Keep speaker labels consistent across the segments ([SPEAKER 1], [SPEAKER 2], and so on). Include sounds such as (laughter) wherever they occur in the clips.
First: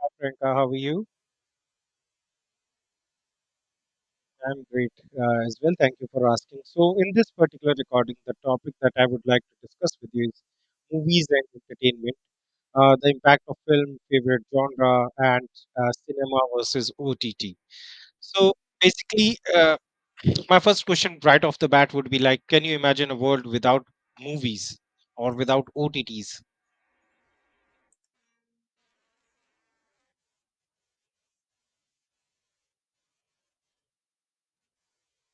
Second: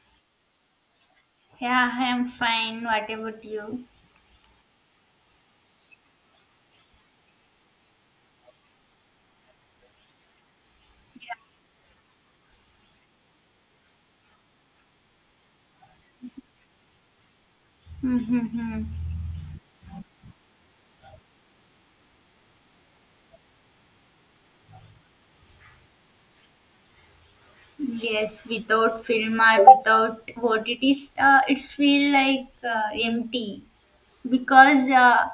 [SPEAKER 1] Hi, Priyanka, how are you?
[SPEAKER 2] Yeah, I'm fine. What about you?
[SPEAKER 1] I'm great as well. Thank you for asking. So, in this particular recording, the topic that I would like to discuss with you is movies and entertainment, the impact of film, favorite genre, and cinema versus OTT. So,
[SPEAKER 2] Mm-hmm.
[SPEAKER 1] basically, my first question right off the bat would be like, can you imagine a world without movies or without OTTs?
[SPEAKER 2] Yes, without film or without what it is, it's feel like empty because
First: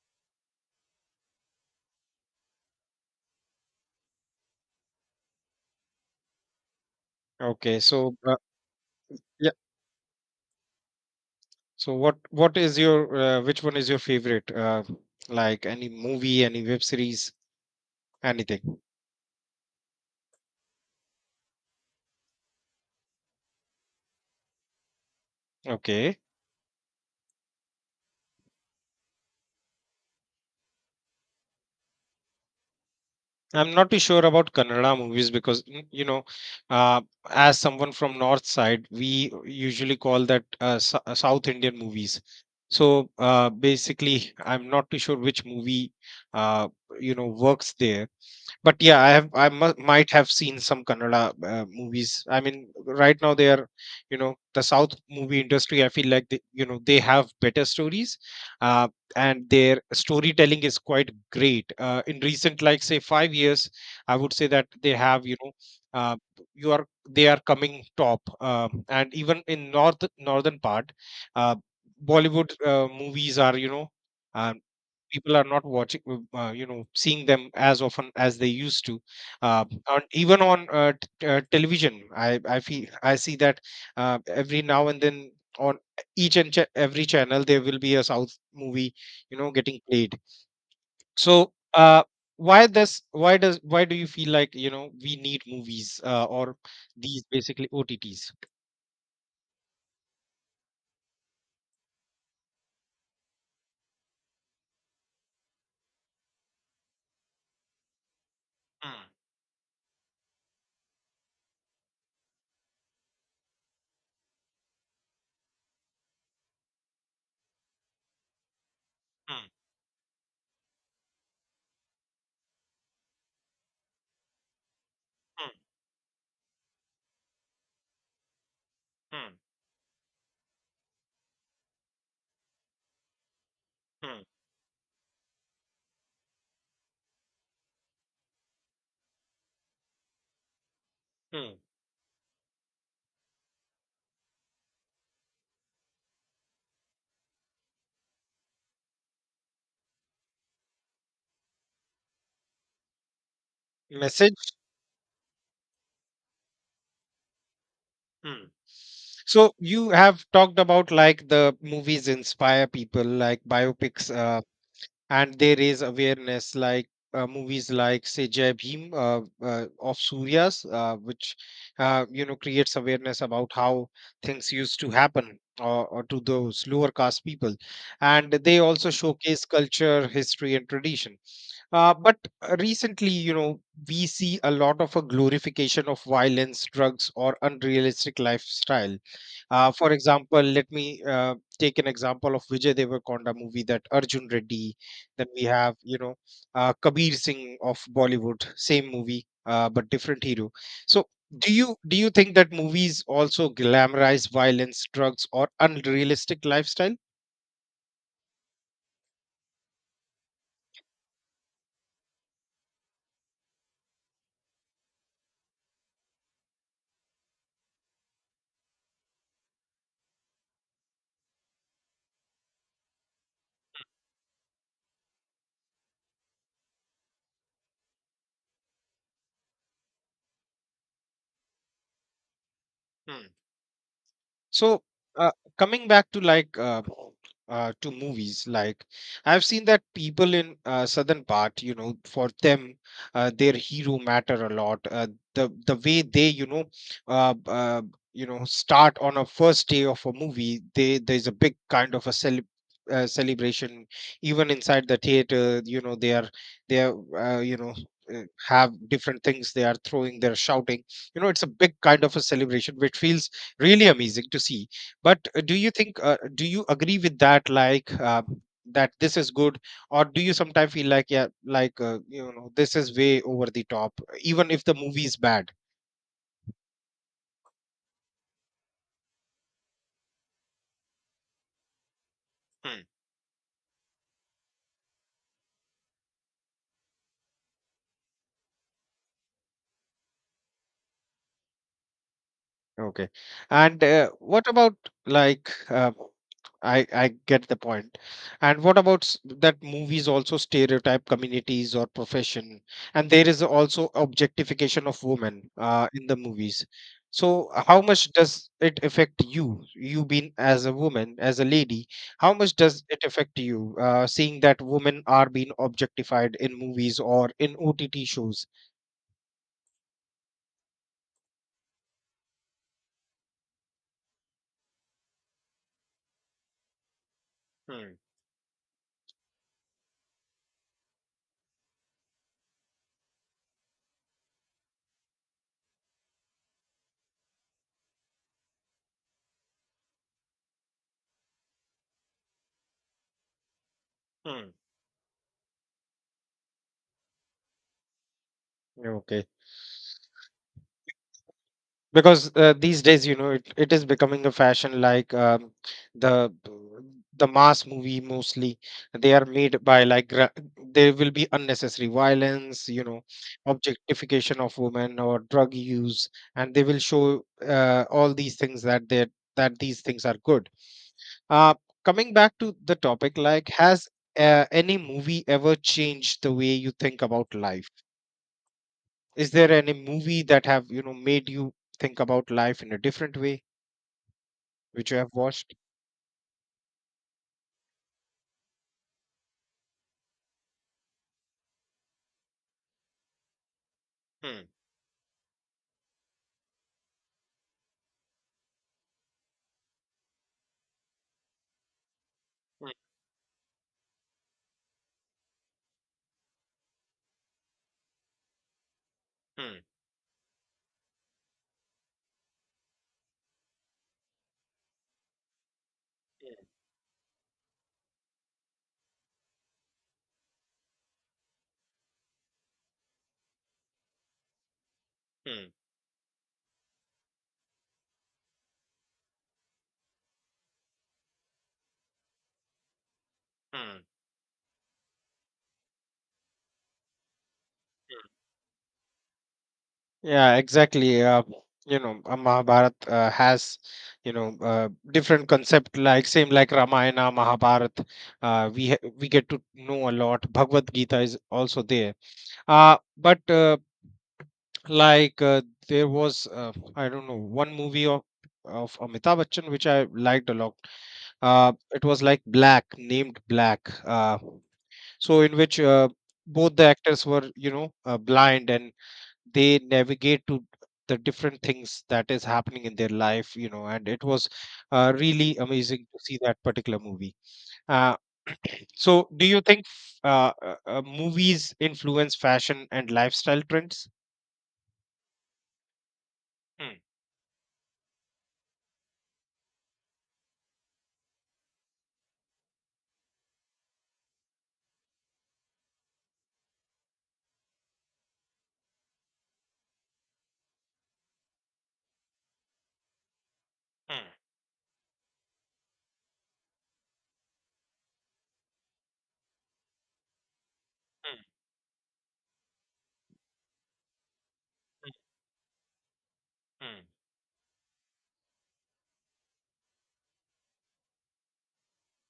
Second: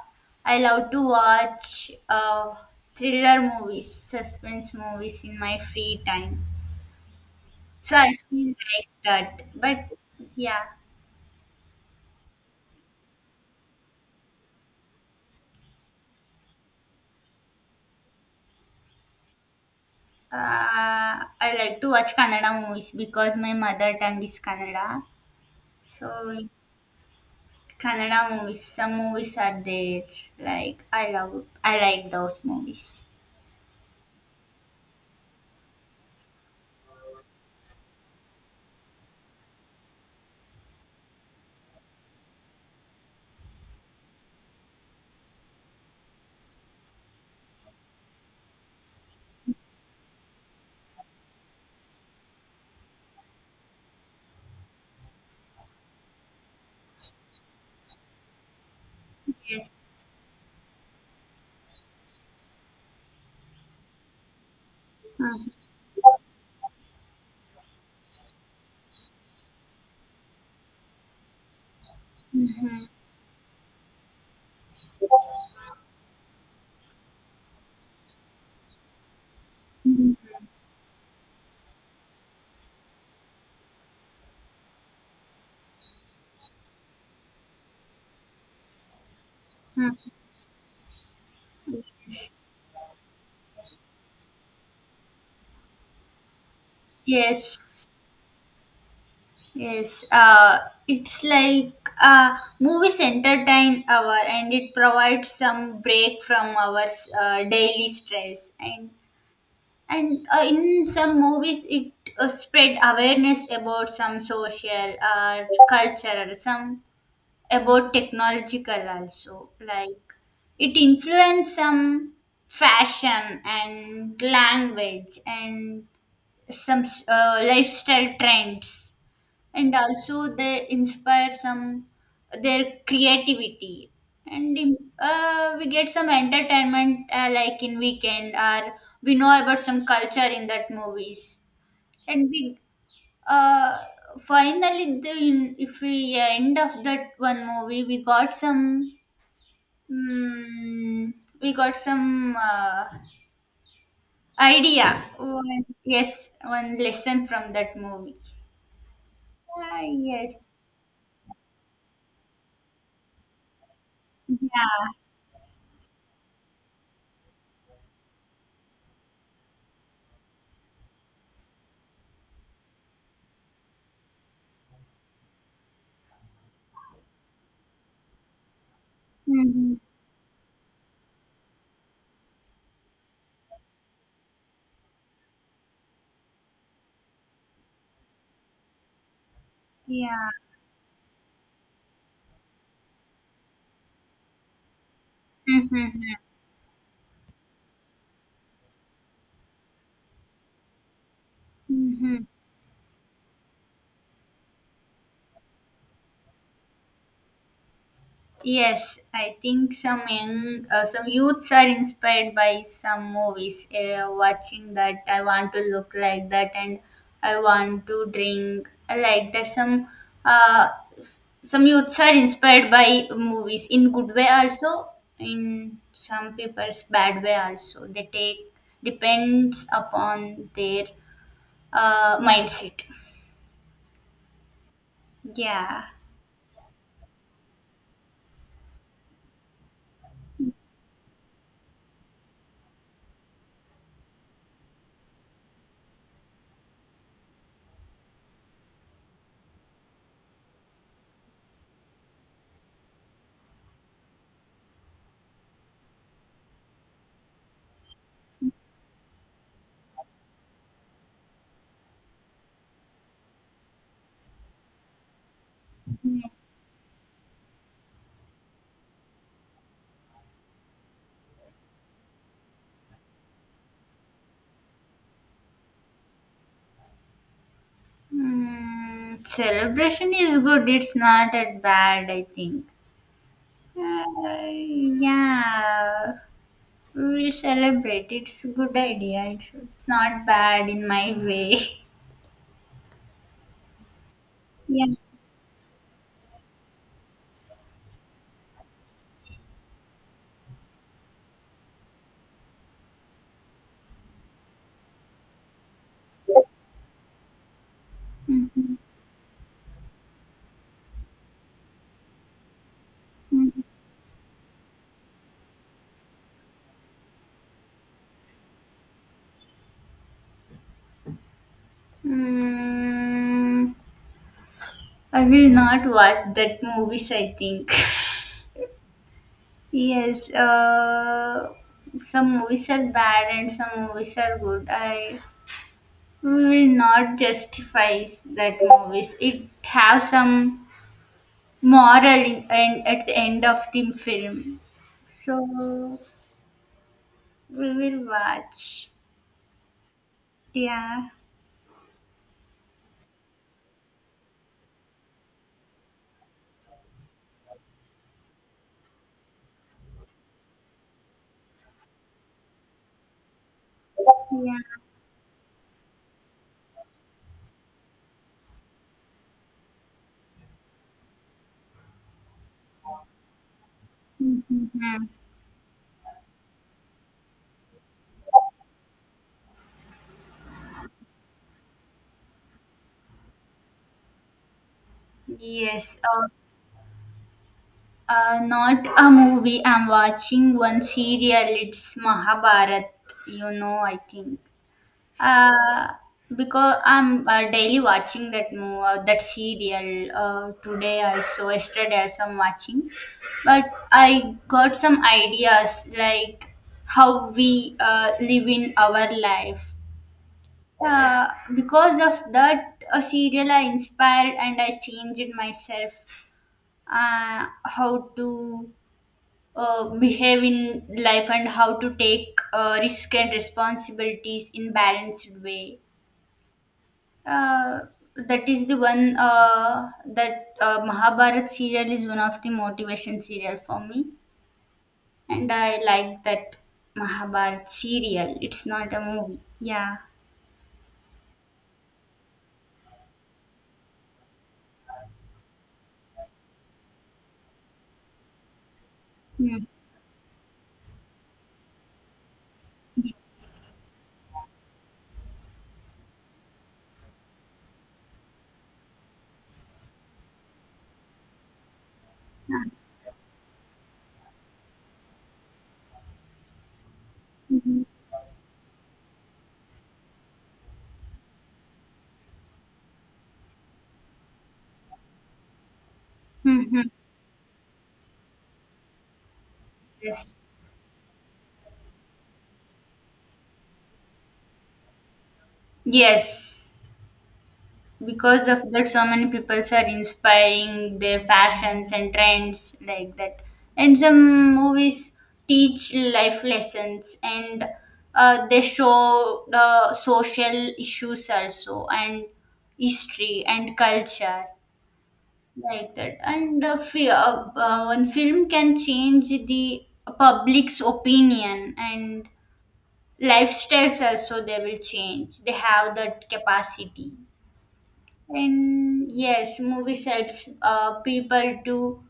[SPEAKER 2] I love to watch thriller movies, suspense movies in my free time.
[SPEAKER 1] Okay,
[SPEAKER 2] So I
[SPEAKER 1] so
[SPEAKER 2] feel like that.
[SPEAKER 1] yeah,
[SPEAKER 2] But yeah,
[SPEAKER 1] so what is your which one is your favorite? Like any movie, any web series? Anything.
[SPEAKER 2] I like to watch Kannada movies because my mother tongue is Kannada. So
[SPEAKER 1] Okay.
[SPEAKER 2] Kannada movies. Some movies are there. I like those movies.
[SPEAKER 1] I'm not too sure about Kannada movies because you know, uh, as someone from North side, we usually call that South Indian movies. So basically, I'm not too sure which movie uh, you know works there. But yeah, I might have seen some Kannada movies. I mean, right now they are, you know, the south movie industry, I feel like they, you know, they have better stories uh, and
[SPEAKER 2] Yes.
[SPEAKER 1] their storytelling is quite great in recent, like, say 5 years, I would say that they have, you know, uh, you are they are coming top. um, and even in north, northern part, uh, Bollywood
[SPEAKER 2] Mhm.
[SPEAKER 1] movies are, you know, uh, people are not watching, you know, seeing them as often as they used to, even
[SPEAKER 2] Mhm.
[SPEAKER 1] on television. I feel, I see that every now and then, on each and every channel there will be a south movie, you know, getting played. So uh, why this, why does, why do you feel like, you know, we need movies or these basically
[SPEAKER 2] Yes.
[SPEAKER 1] OTTs?
[SPEAKER 2] Yes. It's like movies entertain our and it provides some break from our daily stress and
[SPEAKER 1] Hmm,
[SPEAKER 2] and in some movies it spread awareness about some social or cultural some about technological
[SPEAKER 1] hmm,
[SPEAKER 2] also like it influence some fashion and language
[SPEAKER 1] hmm,
[SPEAKER 2] and some lifestyle trends
[SPEAKER 1] hmm,
[SPEAKER 2] and also they inspire some their creativity
[SPEAKER 1] hmm,
[SPEAKER 2] and we get some entertainment like in weekend or we know about some culture in that movies
[SPEAKER 1] hmm.
[SPEAKER 2] and we uh finally if we end of that one movie we got some mm, we got some
[SPEAKER 1] Message.
[SPEAKER 2] idea one, yes one lesson from that movie.
[SPEAKER 1] Hmm. So you have
[SPEAKER 2] Yes,
[SPEAKER 1] talked about like the movies inspire people, like biopics,
[SPEAKER 2] yeah.
[SPEAKER 1] and they raise awareness, like movies like, say, Jai Bhim, of Surya's, which you know, creates awareness about how things used to happen or to those lower caste people, and they also showcase
[SPEAKER 2] Mhm.
[SPEAKER 1] culture, history, and tradition. But recently, you know, we see a lot of a glorification of violence, drugs, or unrealistic lifestyle. For
[SPEAKER 2] Yeah.
[SPEAKER 1] example, let me take an example of Vijay Devarkonda movie, that Arjun Reddy. Then we have, you
[SPEAKER 2] Mm-hmm.
[SPEAKER 1] know, Kabir Singh of Bollywood, same movie but different hero. So, do you
[SPEAKER 2] Mm-hmm.
[SPEAKER 1] think that movies also glamorize violence, drugs, or unrealistic lifestyle?
[SPEAKER 2] Yes, I think some young, some youths are inspired by some movies. Watching that, I want to look like that, and I want to drink like that. Some, uh, some youths are inspired by movies in good way also, in some people's bad way also. They take depends upon their mindset.
[SPEAKER 1] Hmm. So, uh, coming
[SPEAKER 2] Yeah.
[SPEAKER 1] back to like to movies, like I've seen that people in southern part, you know, for them, their hero matter a lot. The way they, uh, uh, you know, start on a first day of a movie, they, there's a big kind of a celebration, even inside the theater. You know, they are, they are, you know, have different things they are throwing, they're shouting. You know, it's a big kind of a celebration which feels really amazing to see. But do you think, do you agree with that, like that this is good, or do you sometimes feel like, yeah, like you know, this is way over the top, even if the movie is bad?
[SPEAKER 2] Mm, celebration is good. It's not that bad, I think. Uh, yeah, we will celebrate. It's a good idea. It's not bad in my way. (laughs)
[SPEAKER 1] Okay. And what about
[SPEAKER 2] Yes.
[SPEAKER 1] like I get the point. And what about that movies also stereotype communities or profession, and there is also objectification of women in the movies. So how much does
[SPEAKER 2] Mhm.
[SPEAKER 1] it affect you? You being as a woman, as a lady, how much does it affect
[SPEAKER 2] Mhm.
[SPEAKER 1] you seeing that women are being objectified in movies or in OTT shows?
[SPEAKER 2] Mm, I will not watch that movies, I think.
[SPEAKER 1] Hmm.
[SPEAKER 2] (laughs) Yes, some movies are bad and some movies are good. I We will not justify that movies. It have some moral in, and at the end of the
[SPEAKER 1] Hmm.
[SPEAKER 2] film. So we will watch.
[SPEAKER 1] Okay.
[SPEAKER 2] Yeah,
[SPEAKER 1] Because these days, you know, it is becoming a fashion, like, the the mass movie, mostly they are made by like there will be unnecessary violence, you know, objectification of
[SPEAKER 2] yeah.
[SPEAKER 1] women or drug use, and they will show all these things, that they, that these things are good. uh, Coming back to the topic, like, has any
[SPEAKER 2] Mhm.
[SPEAKER 1] movie ever changed the way you think about life? Is there any movie that have, you know, made you think about life in a different way, which you have watched?
[SPEAKER 2] Yes. Not a movie. I'm watching one serial. It's Mahabharat. You know, I think.
[SPEAKER 1] Hmm.
[SPEAKER 2] Uh, because I'm daily watching that movie, that serial. Today also, yesterday also I'm
[SPEAKER 1] Hmm.
[SPEAKER 2] watching. But I got some ideas like how we live in our
[SPEAKER 1] Hmm.
[SPEAKER 2] life. Uh, because of that serial, I inspired and I changed myself.
[SPEAKER 1] Hmm.
[SPEAKER 2] How to behave in life and how to take risk and responsibilities in balanced
[SPEAKER 1] Hmm.
[SPEAKER 2] way. uh, that is the one that Mahabharat serial is one of the motivation serial
[SPEAKER 1] Hmm.
[SPEAKER 2] for me, and I like that Mahabharat
[SPEAKER 1] Hmm.
[SPEAKER 2] serial. It's not a movie. Yeah.
[SPEAKER 1] Yeah, exactly. You know, Mahabharat has, you know, different concept, like same like Ramayana, Mahabharat. We get to
[SPEAKER 2] Mm.
[SPEAKER 1] know a lot. Bhagavad Gita is also there. But like there was, I don't know, one movie of Amitabh Bachchan which I liked a lot. It was like Black, named Black. So in which both the actors were, you know,
[SPEAKER 2] Mhm.
[SPEAKER 1] blind, and they navigate to the different things that is happening in their life, you know, and it was really amazing to see that particular
[SPEAKER 2] Mhm.
[SPEAKER 1] movie. uh, (clears throat) so do you think
[SPEAKER 2] Yes.
[SPEAKER 1] movies influence fashion and lifestyle trends? Hmm,
[SPEAKER 2] Yes, because of that so many people are inspiring their fashions and trends like that, and some movies teach life lessons and they show the social issues also and history and
[SPEAKER 1] hmm,
[SPEAKER 2] culture like that. And one film can change the public's
[SPEAKER 1] hmm,
[SPEAKER 2] opinion and lifestyles also, they will change, they have that
[SPEAKER 1] hmm,
[SPEAKER 2] capacity. And yes, movies helps people to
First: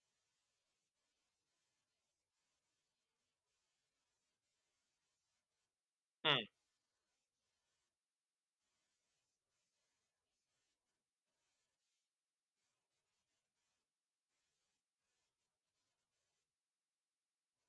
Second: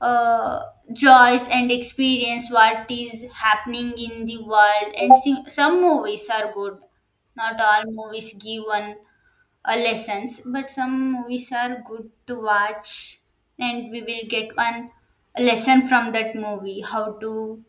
[SPEAKER 2] uh, joys and experience what is happening in the world. And see, some movies
[SPEAKER 1] hmm,
[SPEAKER 2] are good. Not all movies give one lessons, but some movies are good to watch, and we will get one lesson from that movie: how to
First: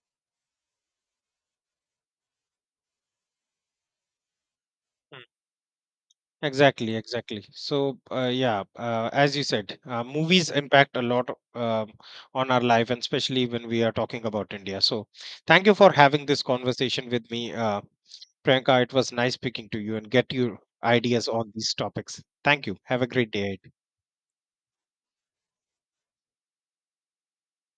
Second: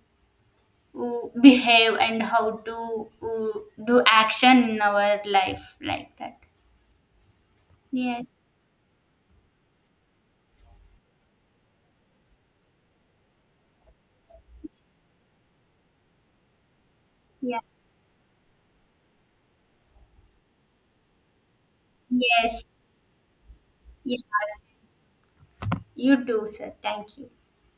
[SPEAKER 2] behave and how to do action in our
[SPEAKER 1] hmm.
[SPEAKER 2] life, like that.
[SPEAKER 1] Exactly, exactly. So,
[SPEAKER 2] Yes.
[SPEAKER 1] yeah, as you said, movies impact a lot on our life, and especially when we are talking about India. So, thank you for having this conversation with me,
[SPEAKER 2] Yes.
[SPEAKER 1] Priyanka. It was nice speaking to you and get your ideas on these topics.
[SPEAKER 2] Yes.
[SPEAKER 1] Thank you. Have a great day.
[SPEAKER 2] Yeah, you too, sir. Thank you.